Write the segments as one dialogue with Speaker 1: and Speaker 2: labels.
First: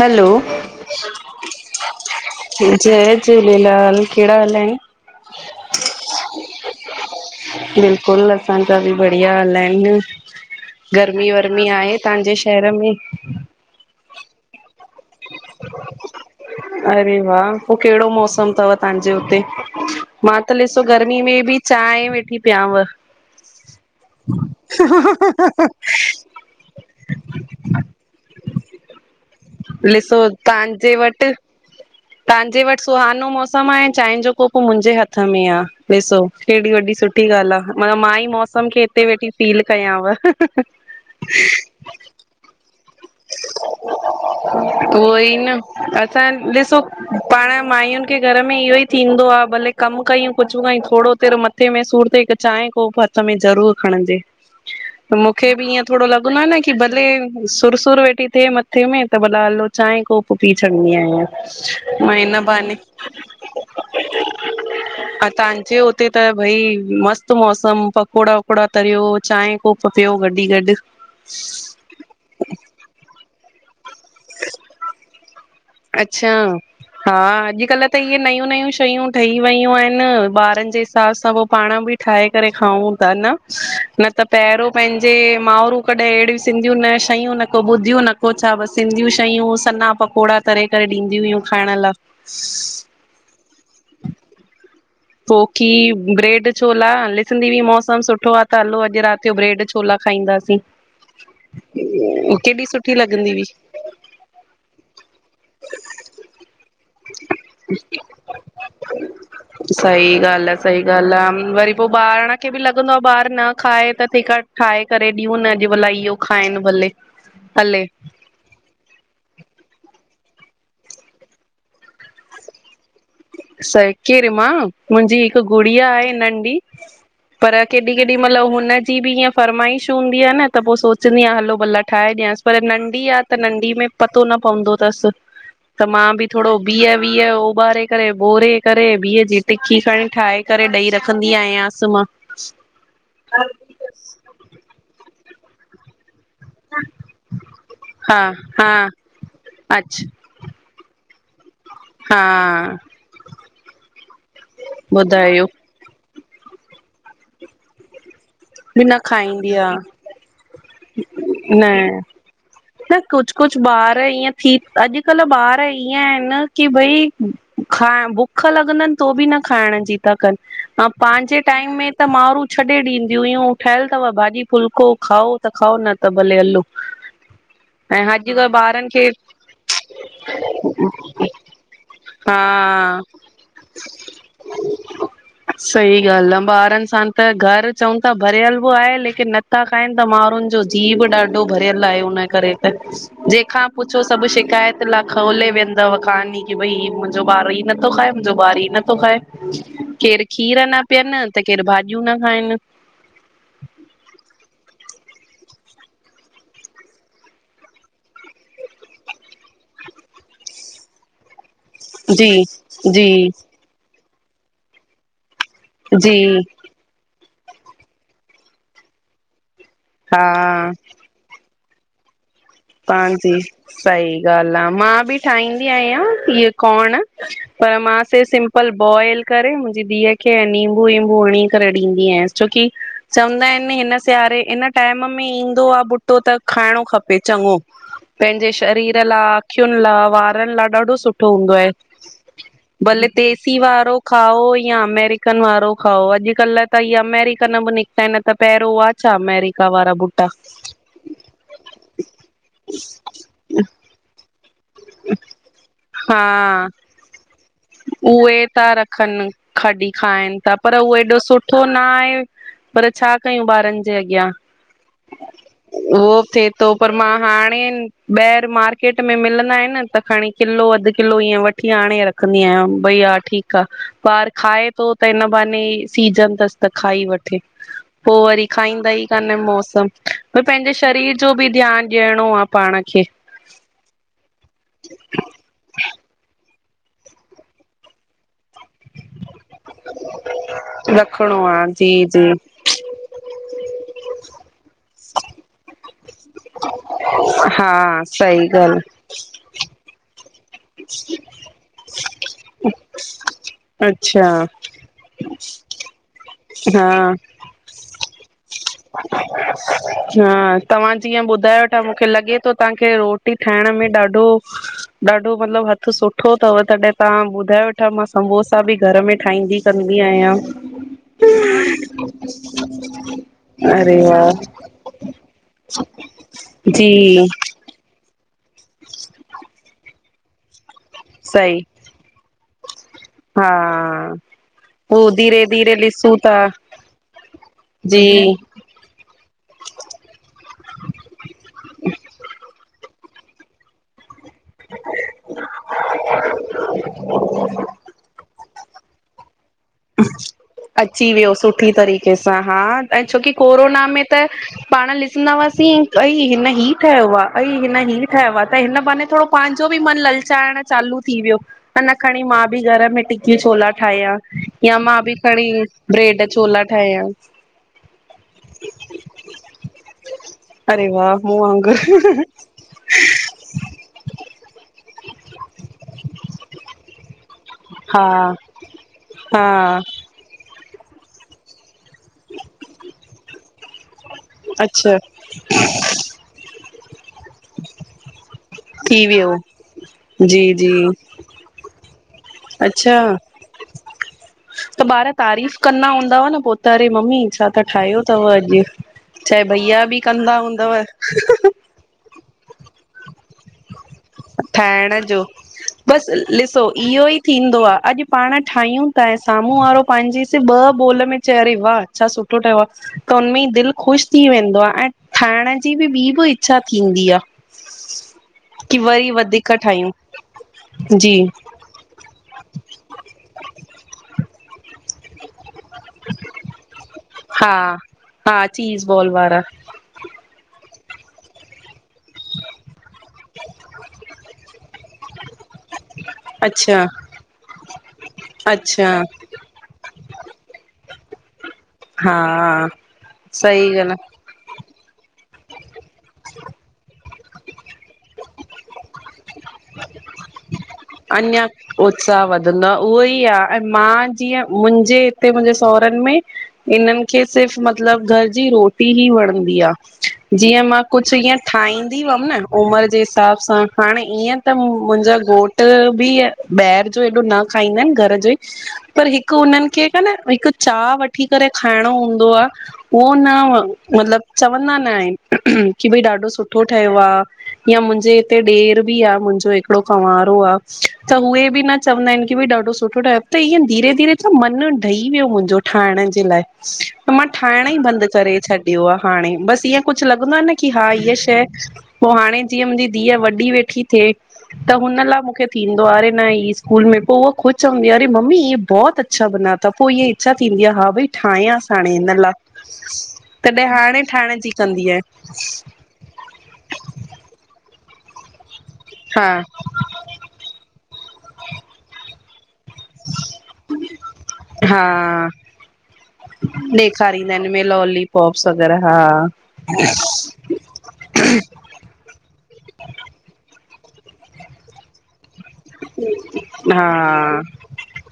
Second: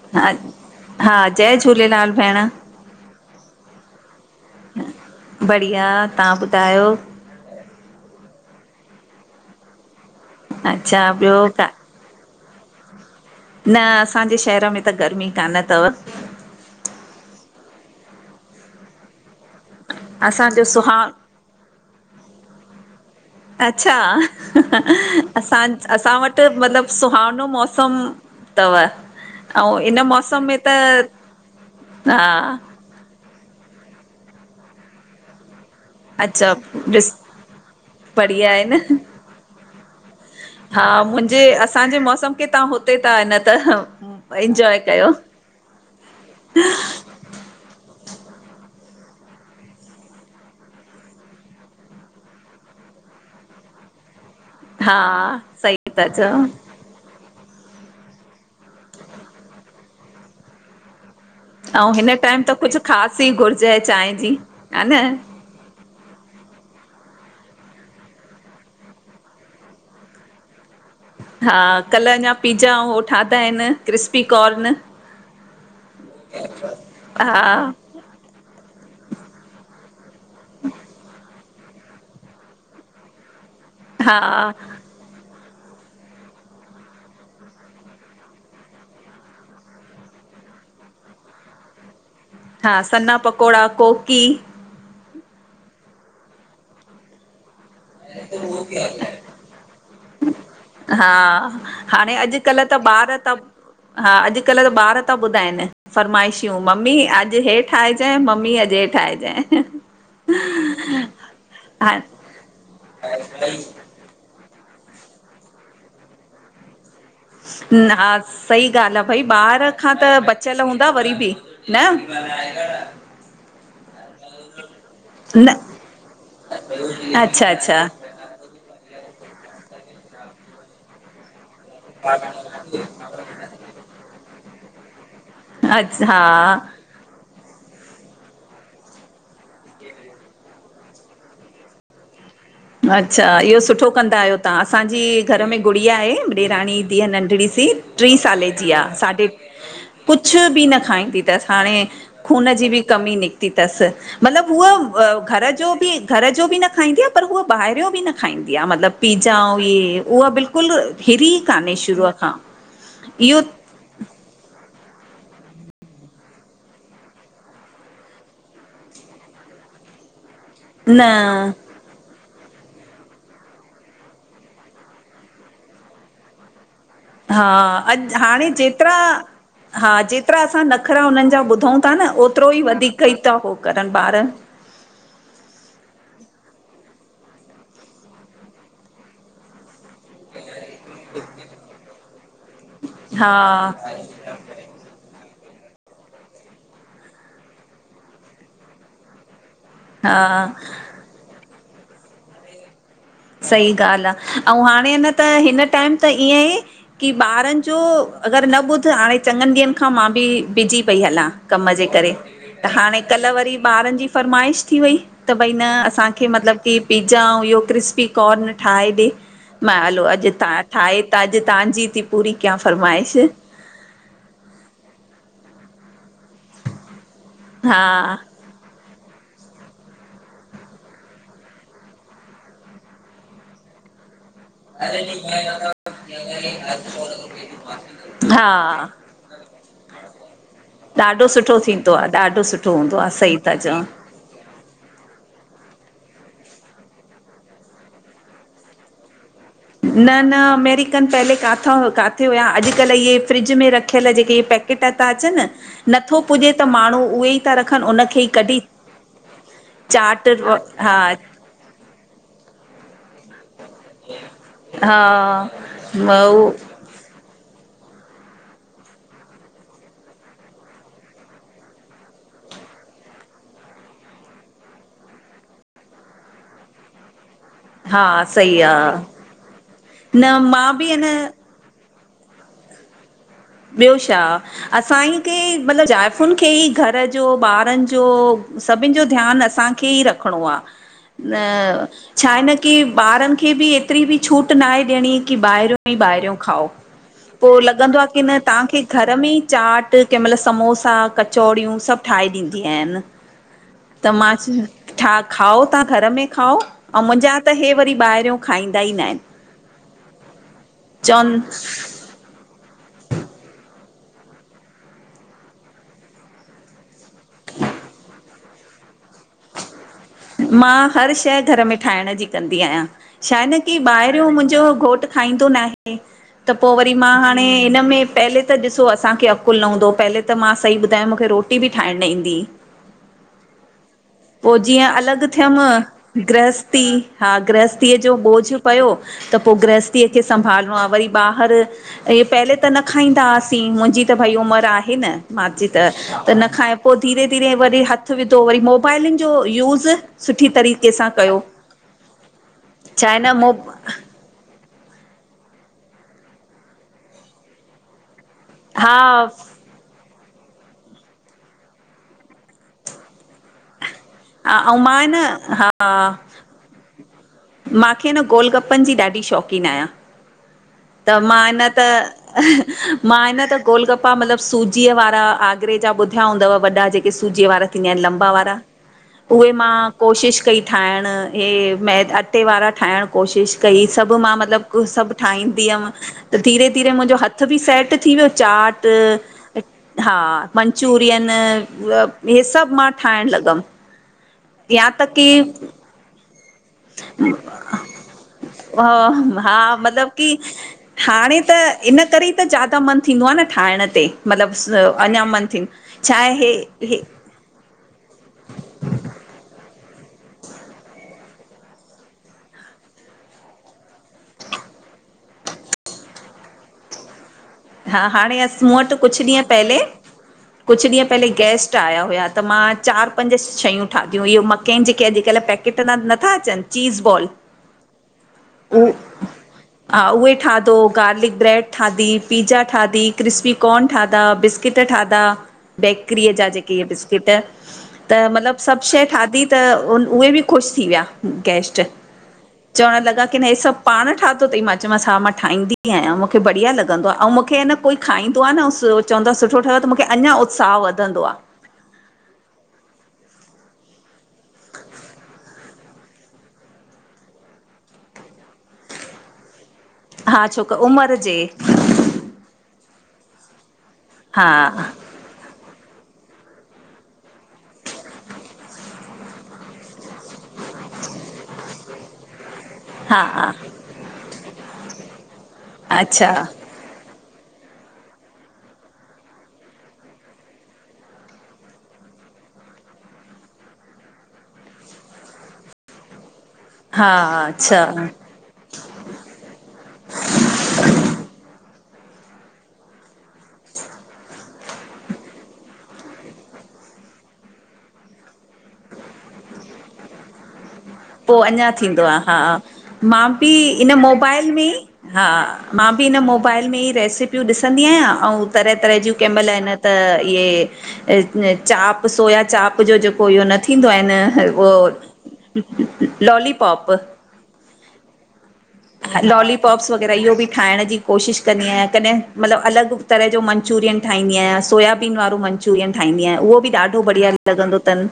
Speaker 1: Hello
Speaker 2: हा हा जय झूलेलाल भेण
Speaker 1: जय झूलेलाल। कहिड़ा हाल आहिनि?
Speaker 2: बढ़िया, तहां ॿुधायो।
Speaker 1: बिल्कुलु असांजा बि बढ़िया हाल आहिनि
Speaker 2: अच्छा
Speaker 1: गर्मी
Speaker 2: ॿियो का
Speaker 1: वर्मी आहे। तहांजे शहर में
Speaker 2: न असांजे शहर में त गर्मी कान तव।
Speaker 1: अरे वाह! पोइ कहिड़ो मौसम तव तहांजे हुते? मां त
Speaker 2: असांजो
Speaker 1: ॾिसो
Speaker 2: सुहाव
Speaker 1: गर्मी में बि चांए वेठी पियांव।
Speaker 2: अच्छा असां असां वटि त मतलबु सुहानो मौसम तव। अऊ इन मौसम में त हा
Speaker 1: तहांजे वटि सुहानो मौसम आहे ऐं चांए जो कोप मुंहिंजे हथ में आ। ॾिसो
Speaker 2: अच्छा
Speaker 1: केॾी वॾी
Speaker 2: ॾिस
Speaker 1: सुठी ॻाल्हि आ [unintelligible] मां ई
Speaker 2: बढ़िया आहे
Speaker 1: मौसम खे
Speaker 2: न
Speaker 1: हिते वेठी फील कयाव।
Speaker 2: मुंजे असांजे मौसम खे तव्हां हुते ता न तहं एंजॉय कयो।
Speaker 1: उहो ई न असां ॾिसो पाण मायुन खे घर में इहो ई थींदो आ भले कमु कयूं कुझ कयूं थोरो तेेरो मत- मथे में सूर तइ त चांए कोप हथ में ज़रूर खणजे।
Speaker 2: हा
Speaker 1: मूंखे बि इंअ
Speaker 2: सही था
Speaker 1: थोरो लॻंदो आ
Speaker 2: चओ
Speaker 1: न कि कि भले, सुरु- सुरु वेठी थीए मथे में, त भला हलो चांहिं कोप पी छॾींदी आहियां।
Speaker 2: ऐं
Speaker 1: म
Speaker 2: हिन
Speaker 1: इन
Speaker 2: टाइम त
Speaker 1: बहाने,
Speaker 2: कुझु ख़ासि ई घुरिजे चांहि जी हा न
Speaker 1: पर तांजे ओ [unintelligible] उते त भई, मस्त मौसमु, पकोड़ा- वकोड़ा तरियो, चांहि कोप पियो गॾी गॾ
Speaker 2: हा, कल अञा पिज़ा अउं ठादा आहिनि क्रिस्पी कॉर्न।
Speaker 1: अच्छा, हा अॼकल्ह त इहे नयूं- नयूं शयूं ठही वयूं आहिन ॿारनि जे हिसाब सां, पोइ पाण बि ठाहे करे खाऊं था न, न
Speaker 2: हा
Speaker 1: त पहिरियों पंहिंज जे माउरूं कॾहिं अहिड़ियूं सिंधीयूं न शयूं न को ॿुधियूं न को छा बस सिंधियूं शयूं सन्ना पकौड़ा तरे करे ॾींदियूं हुयूं खाइण लाइ।
Speaker 2: हा, सन्ना पकौड़ा कोकी।
Speaker 1: कोकी, ब्रेड छोला, लिखदीं हुईमास तमामु सुठो आहे, त हलो अॼु राति जो ब्रेड छोला खाइंदासीं।
Speaker 2: हा, हाणे अॼुकल्हु त
Speaker 1: सुठी
Speaker 2: ॿार त
Speaker 1: लॻंदी हुई
Speaker 2: हा, अॼुकल्हु त ॿार था ॿुधाइनि फ़रमाइश्यूं, मम्मी अॼु हे ठाहे चयइं मम्मी अॼु हे ठाहेजइं।
Speaker 1: सही ॻाल्हि आहे, सही ॻाल्हि आहे, वरी पोइ
Speaker 2: हा
Speaker 1: पांण खे बि लॻंदो आहे ॿारु न खाए त तेंखां ठाहे करे ॾियूंन, अॼु भला इहो खाइनि भले। हले
Speaker 2: न अ हा र [unintelligible] सही ॻाल्हि आहे, भई ॿार खां त बचियल हूंदा वरी बि, न?
Speaker 1: साइ केर मां मुंहिंजी हिकु
Speaker 2: न
Speaker 1: गुड़िया आहे नंढी,
Speaker 2: अच्छा
Speaker 1: पर केॾी
Speaker 2: अच्छा
Speaker 1: -केॾी केॾी महिल हुनजी बि इअं फर्माइश हूंदी आहे न त पोइ सोचंदी आहियां, हलो भला ठाहे ॾियांसि पर नंढी आहे त, नंढी में पतो न पवंदो थसि। त
Speaker 2: अच
Speaker 1: मां बि थोड़ो
Speaker 2: हा
Speaker 1: भीह- वीह उॿारे करे भोरे करे भींह जी टिकी खणी ठाहे करे ॾई रखंदी आयांसि मां।
Speaker 2: अच्छा, इहो सुठो कंदा आहियो तव्हां, असांजी घर में गुड़िया आहे ॾेराणी जी धीअ नंढड़ी सी, टी
Speaker 1: हा
Speaker 2: साले जी
Speaker 1: हा
Speaker 2: आहे साढे।
Speaker 1: अच्छा
Speaker 2: कुझु कुझु बि न खाइंदी थसि, हाणे
Speaker 1: हा
Speaker 2: खून जी बि कमी निकिती तसि। मतलबु हूअ
Speaker 1: ॿुधायो
Speaker 2: घर जो बि घर जो बि न खाइंदी, आहे पर हू ॿाहिरियो बि न खाइंदी आहे
Speaker 1: बि
Speaker 2: मतिलबु
Speaker 1: न
Speaker 2: पिज्जा
Speaker 1: खाईंदी
Speaker 2: अऊं
Speaker 1: आ
Speaker 2: ईहे, उहा बिल्कुल हिरी
Speaker 1: न
Speaker 2: कान्हे शुरूअ खां।
Speaker 1: न कुछु-
Speaker 2: इहो
Speaker 1: कुछु ॿार इअं थी अॼुकल्हु ॿार इअं आहिनि न कि भई, खां बुख लॻंदनि तो बि न खाइण जी था कनि, अंऐ पंहिंजे
Speaker 2: न
Speaker 1: टाइम में त माउरूँ छॾे ॾीं दियूं हुयूं ठहियल अथव भाॼी फ़ुलको, खाओ त खाओ न त भले हलो।
Speaker 2: हा
Speaker 1: ऐं
Speaker 2: अॼु हाणे
Speaker 1: अॼुकल्ह ॿारनि
Speaker 2: जेतिरा
Speaker 1: खे
Speaker 2: हा, जेतिरा असां नख़रा हुननि जा ॿुधूं था न
Speaker 1: हा
Speaker 2: ओतिरो ही वधीक ही था हो करनि ॿार।
Speaker 1: सही ॻाल्हि आहे, ॿारनि सां त घर चऊं था भरियल बि आहे, लेकिन नथा खाइंनि त माण्हुनि जो जीय बि ॾाढो भरियल आहे हुन करे। त
Speaker 2: हा
Speaker 1: जहिंखां पुछो सभु शिकायत ला खोले वियंदव कहाणी कि, भई मुंहिंजो ॿारु ही नथो खाए, मुंहिंजो ॿारु ही नथो खाए।
Speaker 2: हा
Speaker 1: केर खीर न पीअनि, त केर भाॼियूं न खाइनि।
Speaker 2: सही ॻाल्हि आहे, अंऊं हाणे हिन त, हिन टाइम त इअं ही कि ॿारनि जो, अगर न ॿुधु, हाणे चङनि ॾींहंनि खां मां बि बिज़ी पई हलां। कम जे करे,
Speaker 1: जी
Speaker 2: त हाणे
Speaker 1: जी
Speaker 2: कल वरी ॿारनि जी फ़रमाइश थी वई, त भई न
Speaker 1: जी
Speaker 2: असांखे मतलबु कि पिज़्ज़ा अऊं ईहो क्रिस्प क्रिस्पीकॉर्न ठाहे ॾे। मां हलो
Speaker 1: हा
Speaker 2: अॼु ठाहे त अॼु तहांजी थी पूरी कयां फरमाइश
Speaker 1: सही ॻाल्हि आ, मां बि ठाहींदी आहियां हीअ कोर्न। पर मां
Speaker 2: हा
Speaker 1: से सिं पल बॉइल करे मुंहिंजी धीउ खे नींबू वीम्बू हणी करे ॾींदी आयांसि, छोकि चवंदा आहिनि न हिन सियारे, हिन टाइम में ईंदो आहे बुटो त खाइणो खपे। चॻों, पंहिंजे
Speaker 2: हा
Speaker 1: शरीर लाए, अखियुनि लाए, वारनि लाए ॾाढो सुठो हूंदो आहे,
Speaker 2: थींदो ॾाढो सुठो हूंदो
Speaker 1: भले
Speaker 2: आहे सही था
Speaker 1: देसी
Speaker 2: चओ
Speaker 1: वारो खाओ या अमेरिकन वारो खाओ, अॼुकल्ह त ई अमेरिकन बि निकिता आहिनि न त पहिरों वां छा अमेरिका वा
Speaker 2: न न अमेरिकन पहले काथां काथे हुया। अॼुकल्ह इहे फ्रिज में रखियल जेके इहे पैक पैकेट ॿि ता अचन, नथो
Speaker 1: हा
Speaker 2: पुॼे त माण्हू उहे ई था रखनि उनखे ई
Speaker 1: उहे
Speaker 2: कढी
Speaker 1: था रखनि, खॾी
Speaker 2: चाट
Speaker 1: खाइनि था पर उहो
Speaker 2: हा
Speaker 1: एॾो सुठो न आहे। पर छा कयूं ॿारनि जे अॻियां,
Speaker 2: हा
Speaker 1: उहो ॿ थिए तो। पर मां हाणे ॿाहिरि मार्केट में मिलंदा आहिनि न त खणी किलो अधु किलो ईअं वठी आाणे रख रखदीं आंया, भई हा ठीकु आ, ॿार खाए थो त हिन बहाने सीजन थसि त खाई वठो
Speaker 2: हा
Speaker 1: पो वरी
Speaker 2: सही
Speaker 1: खाईंदा
Speaker 2: आहे
Speaker 1: ई कान मौसम
Speaker 2: न
Speaker 1: भ,
Speaker 2: मां
Speaker 1: पंहिंजे
Speaker 2: बि
Speaker 1: शरीर
Speaker 2: अन
Speaker 1: जो बि ध्यानु ॾियणो आ पाण खे।
Speaker 2: ॿियो छा! असां खे मतिलबु ज़ाइफ़ुनि खे ई घर ॼो ॿारनि ॼो सभिनि ॼो ध्यानु असां ही रखणाों आ,
Speaker 1: रखिणो आहे जी जी
Speaker 2: छा आहे न की ॿारनि खे बि हेतिरी बि छूट ना आहे ॾियणी कि ॿाहिरियो ई ॿाहिरियों खाओ, पो
Speaker 1: हा
Speaker 2: लॻंदो आ कि
Speaker 1: सही ॻाल्हि
Speaker 2: घर में ई चाट कंहिं मइल समोसा, कचौड़ियूं सब ठाहे ॾींदी आहियांन, त
Speaker 1: अच्छा
Speaker 2: मां ठा खाओ था घर में खाओ ऐं मुंहिंजा त हे वरी ॿाहिरियों खाईंदा ई न आहिनि
Speaker 1: हां, तव्हां जीअं
Speaker 2: चवनि
Speaker 1: ॿुधायो था मुखें लॻे थो तहांखे रोटी ठाहिण में ॾाढो ॾाढो मतलब हथु सुठो थव, तॾहिं तहां ॿुधायो वेठा मां सम्बोसा बि घर में ठाहिंदी कंदीं आयां।
Speaker 2: मां हर शै घर में ठाहिण ॼी कंदी आहियां, छा ए न कि
Speaker 1: अरे
Speaker 2: ॿाहिरियों
Speaker 1: वाह
Speaker 2: मुंहिंजो घोट खाईंदो ना आहे त पो
Speaker 1: जी
Speaker 2: वरी मां हाणे हिन में पहले त ॾिसो असांखे अकुल न हूंदो हो, पहले त मां सही ॿुधाया मा मुखे रोटी
Speaker 1: सही
Speaker 2: बि ठाहिणु न ईंदी ई।
Speaker 1: हा
Speaker 2: जीअं
Speaker 1: पोइ
Speaker 2: अलॻि
Speaker 1: धीरे
Speaker 2: थियमि,
Speaker 1: धीरे ॾिसूं था
Speaker 2: गृहस्थी हा गृहस्थीअ
Speaker 1: जी
Speaker 2: ॼो बोझ पियो त पो गृहस्थीअ खे संभालणो आ, वरी ॿाहिर ईहे पहले त न खाईंदा हुआसीं मुंहिंजी त भई उमिरि आहे न मंहांजी त, त न खांइ पो धीरे धीरे वरी हथु विधो, वरी मोबाइलनि ॼो यूॼ
Speaker 1: अची वियो सुठी तरीक़े सां, हा ऐं
Speaker 2: छा आहे न
Speaker 1: छोकि
Speaker 2: मो
Speaker 1: कोरोना में त पाण ॾिसंदा हुआसीं अई हिन ही ठाहियो आ, अई हिन ही ठयो आ त हिन बहाने थोङो
Speaker 2: हा
Speaker 1: पान् पांॼो बि मन ललचाइण चालू थी वियो अना खणी मां बि घर में टिकी छोला ठाहयां।
Speaker 2: ऐं
Speaker 1: या मां ॿि
Speaker 2: न
Speaker 1: खणी ब्रेॾ छोला ठाहयां।
Speaker 2: मांखे न गोल गप्पनि जी ॾाढी शौंक़ीनु आहियां।
Speaker 1: अरे
Speaker 2: त
Speaker 1: वाह मूं
Speaker 2: मां इ न
Speaker 1: वांगुर
Speaker 2: त मां आ न त गोलगप्पा मतिलबु सूजीअ वारा आगरे जा ॿुधिया हूंदव वॾा जेका सूजी वारा थींदा
Speaker 1: हा
Speaker 2: आहिनि लंबा वारा
Speaker 1: हा
Speaker 2: उहे मां कोशिशि कई ठाहिण इहे मै अटे वारा ठाहिणु कोशिशि कई सभु मां मतलिॿ
Speaker 1: अच्छा
Speaker 2: सभु ठाहींदीम त धीरे धीरे मुंहिंजो हथ हथ बि सेट थी वियो चाट्
Speaker 1: थी वियो
Speaker 2: हा
Speaker 1: जी जी
Speaker 2: मंचुरियन हहे सभु मां
Speaker 1: अच्छा
Speaker 2: ठाहिण लॻियमि।
Speaker 1: त ॿार तारीफ़ करा हूंदा हुआ न पोत अरे मम्मी छा त ठाहियो तव अॼु चे
Speaker 2: हा
Speaker 1: भैया बि
Speaker 2: मतिलब की
Speaker 1: कंदा हूंदव।
Speaker 2: हाणे त
Speaker 1: हहह
Speaker 2: इन करे ई त ज्यादा मन थींदो आहे न ठाहिण ये मतलब
Speaker 1: ठाहिण
Speaker 2: अञा
Speaker 1: जो
Speaker 2: मन थी
Speaker 1: बसि
Speaker 2: छाहे हे
Speaker 1: ॾिसो
Speaker 2: हे
Speaker 1: इहो ई थींदो आ अॼु पाण ठाहियूं था ऐं सामो वारो पहिंजे से ॿ बोल में चे अरे वाह छा सुठो ठहियो आ। त हुनमें ई दिल ख़ुश थी वेंदो आहे ऐं ठाहिण जी भी ॿी भी इच्छा थींदी आ।
Speaker 2: हा हाणे अस मूं वट कुछ ॾींहं
Speaker 1: वधीक
Speaker 2: पहले
Speaker 1: ठाहियूं
Speaker 2: कुछ ॾींहं
Speaker 1: जी
Speaker 2: पहिले गेस्ट आया हुया त मां चार पंज शयूं ठाहियूं इहेो मकेन जेके अॼुकल पैकट क नथा अचन चीज़ बॉल
Speaker 1: हा हा चीज़ बॉल वारा
Speaker 2: हा उहे ठाहितो गार्लिक ब्रैड ठाहती पिज़्ज़ा ठाहती क्रिस्पी कॉर्न ठाहता बिस् बिस्किट ठाहिता बेकरीअ जा जेके
Speaker 1: अच्छा
Speaker 2: इहे बिस्किट त मतिलब सभ
Speaker 1: अच्छा
Speaker 2: शइ ठाहती त उहे भी ख़ुश थी वया, गैस्ट।
Speaker 1: हा
Speaker 2: चवण लॻा की न हे
Speaker 1: सही
Speaker 2: सभ
Speaker 1: ॻाल्हि
Speaker 2: पाण ठाहतो थई मां च मांस हा मां ठाहदीं बीआहियां मूखे बढ़िया लॻ ंआहे ऐं मूंखे न कोई खाईंदो आहे न चवंदो आहे सुठो ठहियो आहे त मुखे अञा उत्साह वधंदो
Speaker 1: अञा
Speaker 2: आहे
Speaker 1: उत्साह वधंदो आहे उहो ई आहे ऐं मां जीअं मुहिंजे हिते मुंहिंजे सावरन में इन्हनि खे सिर्फ़ मतिलब घर जी रोटी ई वणंदी आ।
Speaker 2: हा
Speaker 1: जीअं
Speaker 2: छोक
Speaker 1: मां कुछ
Speaker 2: उमिरि
Speaker 1: ईअं
Speaker 2: जे
Speaker 1: ठाहदीं हुयम न उमरि जे हिसाब सां हाणे ईअं
Speaker 2: हा
Speaker 1: त मुहिंजो घोट घ बि ॿाहरि जो हेॾो न खाईंदा आहिन घर जो पर हिक हुननि खे क न हिक चाह वठी करे खाइणो हूंदो आ उहो
Speaker 2: हा
Speaker 1: न मतिलब चवंदा न आहिन की भई ॾाढो
Speaker 2: अच्छा
Speaker 1: सुठो। ठयो आ मुहिंजे हिते ॾेर भी आ मुहिंजो हिकिड़ो कंवार त उवे भी न चवंदा आहिन की ॾाढो सुठो ठहयों धीरे धीरे त मन डही वयो मुहिंजो ठाहिण जे लाइ
Speaker 2: हा
Speaker 1: त मां ठाहिण ई
Speaker 2: अच्छा
Speaker 1: बंद करे छॾि छडियो हा हाणे बस ईअं कुछ लॻंदो आहे न की हा हीअ शइ पो हाणे जीअं मुहिंजी धीय वॾ वॾी वेठी थिए त हुन ला ईंदो आ न स्कूल में पोइ उहा ख़ुद हूंदी अे मम्मी इ बहुत अच्छा बना था पोइ इ इच्छा थींदी आ हा भई
Speaker 2: पोइ अञा
Speaker 1: ठाहियांसि हाणे
Speaker 2: थींदो
Speaker 1: हिन
Speaker 2: आ
Speaker 1: लाइ
Speaker 2: हा मांभी
Speaker 1: तॾहिं
Speaker 2: इन
Speaker 1: हाणे ठाहिण
Speaker 2: मोबाइल
Speaker 1: जी
Speaker 2: में
Speaker 1: कंदी आहियां
Speaker 2: हा मां मां भी हिनन मोबाइल में ई रेसपियूं ॾिसंदी आहियां ऐं तरह तरह जूं
Speaker 1: हा
Speaker 2: केमल इन त इय चाप सोया चाप। इयो जो जेको इहो न थींदो आहे उहो
Speaker 1: हा
Speaker 2: लॉलीपॉप
Speaker 1: ॾेखारींदा आहिन इ हिन में लॉलीपॉप्स वग़ैरह हा
Speaker 2: इहों भी ठाहिण जी कोशिश कंदी अहियांकॾहे मतिलब अलग तरह जो मनचूरियन ठाहदीं आहियां सोयाबीन वारो मंचूरियन मनचूरियन ठाहदीं आहियां उहो
Speaker 1: हा
Speaker 2: ॾाढो बढ़िया लॻंदो तन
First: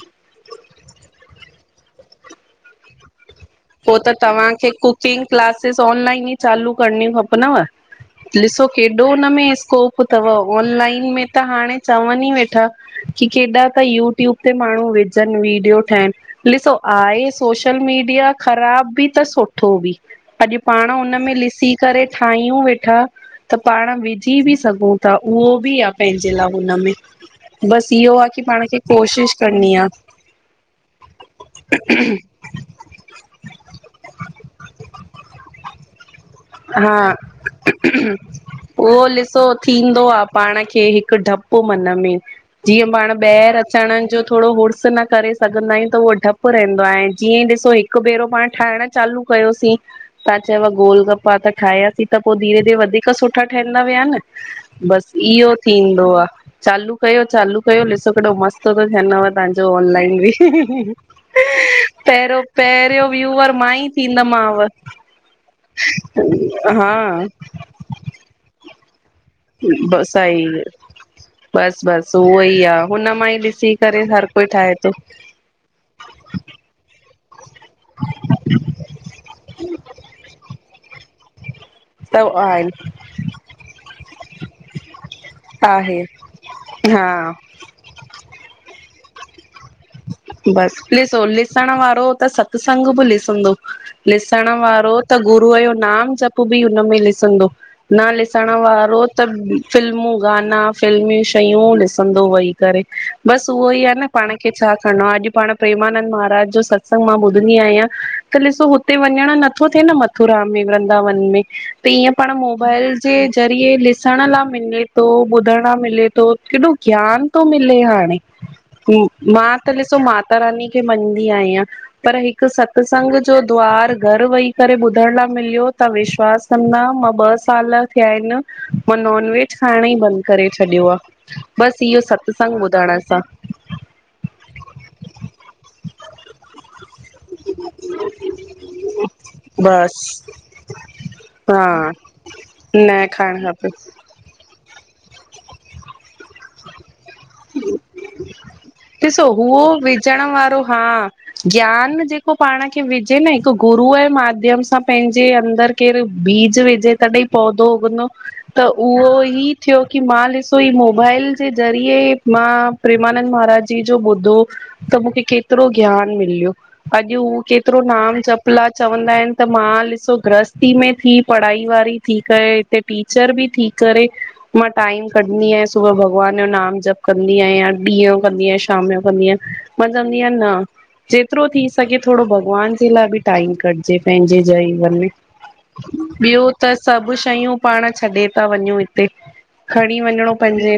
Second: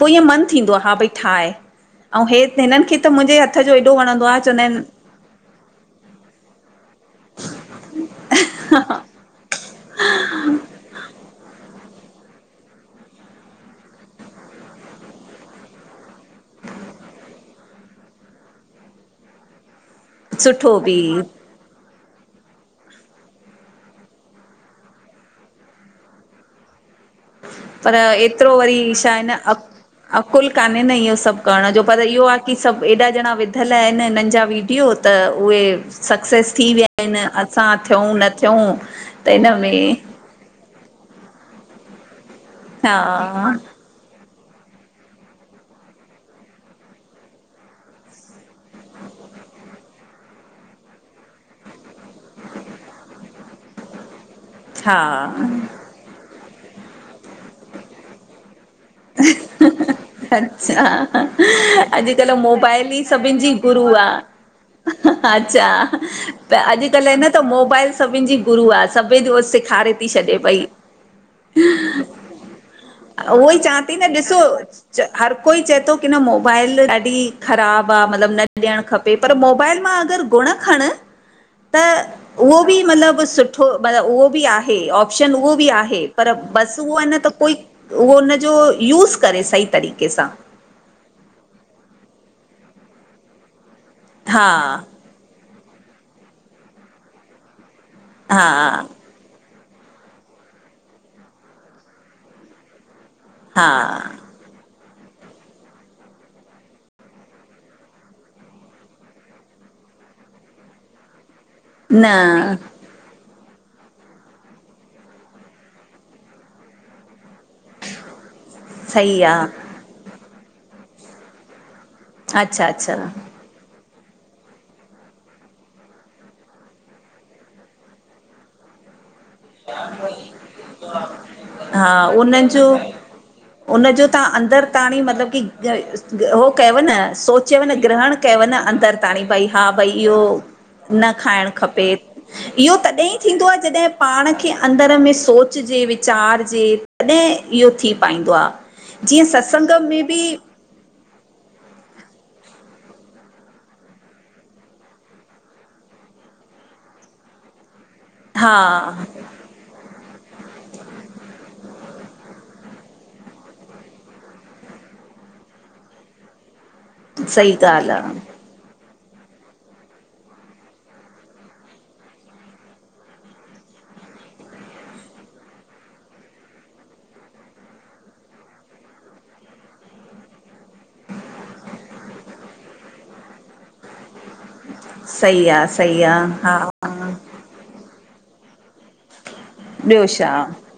Speaker 2: पोइ ईअं मन थींदो आहे हा भई ठायॵ हे हिनन खे त मुहिंजे हथ जो एॾो वणंदो आहे चवंदा आहिन।
Speaker 1: तीन क्लासस ऑनलाइन ई चालू करणी खपनव ॾिसो केॾो उनमें। कोप तव ऑनलाइन में त हाणे। चवन ई वेठा की केॾा त यूटूयूब ते माणु विझन वीडियो ठाहिन। ॾिसो आहे सोशल मीडिया। ख़राब बी त सुठो बि अॼ
Speaker 2: सुठो
Speaker 1: पाण
Speaker 2: बि
Speaker 1: उन में ॾिसी करे ठाहियूं वेठा। त पाण विझी बि सघूं ता उहो बि आ पहंजे ला हुनमें। बस
Speaker 2: पर
Speaker 1: इहो आ की
Speaker 2: एतिरो
Speaker 1: पाण खे
Speaker 2: वरी छा आहे
Speaker 1: कोशिश
Speaker 2: न अक
Speaker 1: करणी आ।
Speaker 2: अकुल कान्हे न इहो सभ करण जो पर इहो आ। क़ी सभ एॾा ॼणा विधल आहिन हिनन जा वीडियो त उहे सक्सेस थी विया
Speaker 1: हा
Speaker 2: आहिनि असां थियूं न थियूं
Speaker 1: उहो
Speaker 2: त
Speaker 1: ॾिसो
Speaker 2: हिन में
Speaker 1: थींदो आ। पाण खे हिक डप मन में जीअं
Speaker 2: हा
Speaker 1: पाण ॿाहिर अचण जो थोड़ो हुर्स न करे सघंदा आहियूं त उहो डप रहंदो ए जीअं ई ॾिसो हिक हिक भेरो पाण ठएण चालू कयोसीं। तव्हां चयव गोल गप्पा त ठाहियासीं त पोइ धीरे धीरे वधीक सुठा ठहंदा विया न
Speaker 2: हा
Speaker 1: बस इहो थींदो आ चालू कयो चालू कयो ॾिसो केॾो मस्त सुठो तो ठनव तव्हांजो
Speaker 2: अच्छा
Speaker 1: ऑनलाइन
Speaker 2: अॼुकल्ह
Speaker 1: पहरो
Speaker 2: मोबाइल ई
Speaker 1: पहरियों
Speaker 2: सभिनि
Speaker 1: व्यूवर
Speaker 2: जी
Speaker 1: मां
Speaker 2: गुरू
Speaker 1: ई
Speaker 2: आहे
Speaker 1: थींदमाव
Speaker 2: अच्छा
Speaker 1: हा।
Speaker 2: सभिन जी गुरु आ सब सिखारे थी
Speaker 1: बसि
Speaker 2: छॾे पई।
Speaker 1: त उओई आ हुन मां
Speaker 2: उहो ई चां
Speaker 1: ॾिसी
Speaker 2: ती
Speaker 1: करे
Speaker 2: न
Speaker 1: हर
Speaker 2: ॾिसो
Speaker 1: कोई ठाहे थो
Speaker 2: हर कोई चए तो की न मोबाइल ॾा डी खराब आ न ॾेयड़ खपे पर मोबाईल मा अगर गुण खड़। त उहो बि मतलब सुठो म उहो बि आहे ऑप्शन उहो बि आहे पर बस उहो आ न
Speaker 1: हा
Speaker 2: त कोई उहो उनजो यूज़ करे सही तरीक़े सां।
Speaker 1: बस ॾिसो ॾिसण वारो त सत्संग ब ॾिसंदो ॾिसण
Speaker 2: हा
Speaker 1: वारो त गुरूअ यो नाम जप बि हुनमें ॾिसंदो न
Speaker 2: हा
Speaker 1: ॾिसण वारो त त फिल्मूं गाना फिल्मी शयूं ॾिसंदो वेही करे। बस
Speaker 2: हा
Speaker 1: उहो ई आ न पाण छा करणो आहे अॼ पाण प्रेमाननंद महाराज जो सत्संग मां ॿुधंदी आयां त ॾिसो उते वञण नथो थिए न मथुरा में वृंदावन में त ईअं पाण
Speaker 2: न
Speaker 1: मोबाइल जे ज़रिए ॾिसण ला मिले तो ॿुधण ला मिले थो केॾो ज्ञान तो मिले हाणे।
Speaker 2: [inaudible]
Speaker 1: मां
Speaker 2: आहे
Speaker 1: त ॾिसो माता रानी खे मञंदी आहियां पर हिक
Speaker 2: अच्छा अच्छा
Speaker 1: सत्संग जो द्वार घर वेही करे ॿुधण ला मिलियो तव्हां विश्वास कंदा मां ॿ साल थिया आहिन मां नॉन वेज खाएण ई बंद करे छॾियो आ बस
Speaker 2: हा
Speaker 1: इहो
Speaker 2: उन्हनि
Speaker 1: सतसंग
Speaker 2: जो
Speaker 1: ॿुधण सां।
Speaker 2: उनजो तव्हां अंदर ताणी मतलब की हो कयव न सोच चयव न ग्रहण कयव न अंदर ताणी भई हा भई
Speaker 1: बस
Speaker 2: इहो न खाएण
Speaker 1: हा
Speaker 2: खपे। इहो
Speaker 1: न
Speaker 2: तॾहिं ई
Speaker 1: खाइण
Speaker 2: थींदो आ
Speaker 1: खपे
Speaker 2: जॾहिं पाण खे अंदर में सोच जे वीचार जे। तॾहिं इहो थी पाईंदो आ जीअं
Speaker 1: ॾिसो उहो
Speaker 2: सत्संग में भी
Speaker 1: विझण वारो हा ज्ञान जेको पाण खे विझे न हिक गुरूअ ये माध्यम सां पंहजे अंदर केर बीज विजे तॾे ई पौधो उगंदो।
Speaker 2: हा
Speaker 1: त उहो ई थियो की मां ॾिसो ही मोबाइल जे ज़रिये मां प्रेमानंद महाराज जी जो ॿुधो त मूंखे केतरो ज्ञान मिलियो। अॼु हू
Speaker 2: सही
Speaker 1: केतिरो
Speaker 2: ॻाल्हि आहे
Speaker 1: नाम जप फलां चवंदा आहिनि त मां ॾिसो गृहस्थी में थी पढ़ाई वारी थी करे हिते टीचर बी थी करे मां टाईम कढंदी आहियां सुबुह भॻवान जो नाम जप कंदी आहियां, ॾींह जो कंदी आहियां, शाम जो कंदी आहियां मां चवंदी आहियां न जेतिरो थी सघे थोरो भॻवान जे लाइ बि टाइम कटिजे। पंहिंजे जा ई
Speaker 2: सही आहे सही
Speaker 1: [unintelligible] ॿियो
Speaker 2: आहे हा
Speaker 1: त सभु शयूं पाण छॾे ता वञू हिते, खणी
Speaker 2: ॿियो
Speaker 1: वञणो
Speaker 2: छा
Speaker 1: पंहिंजे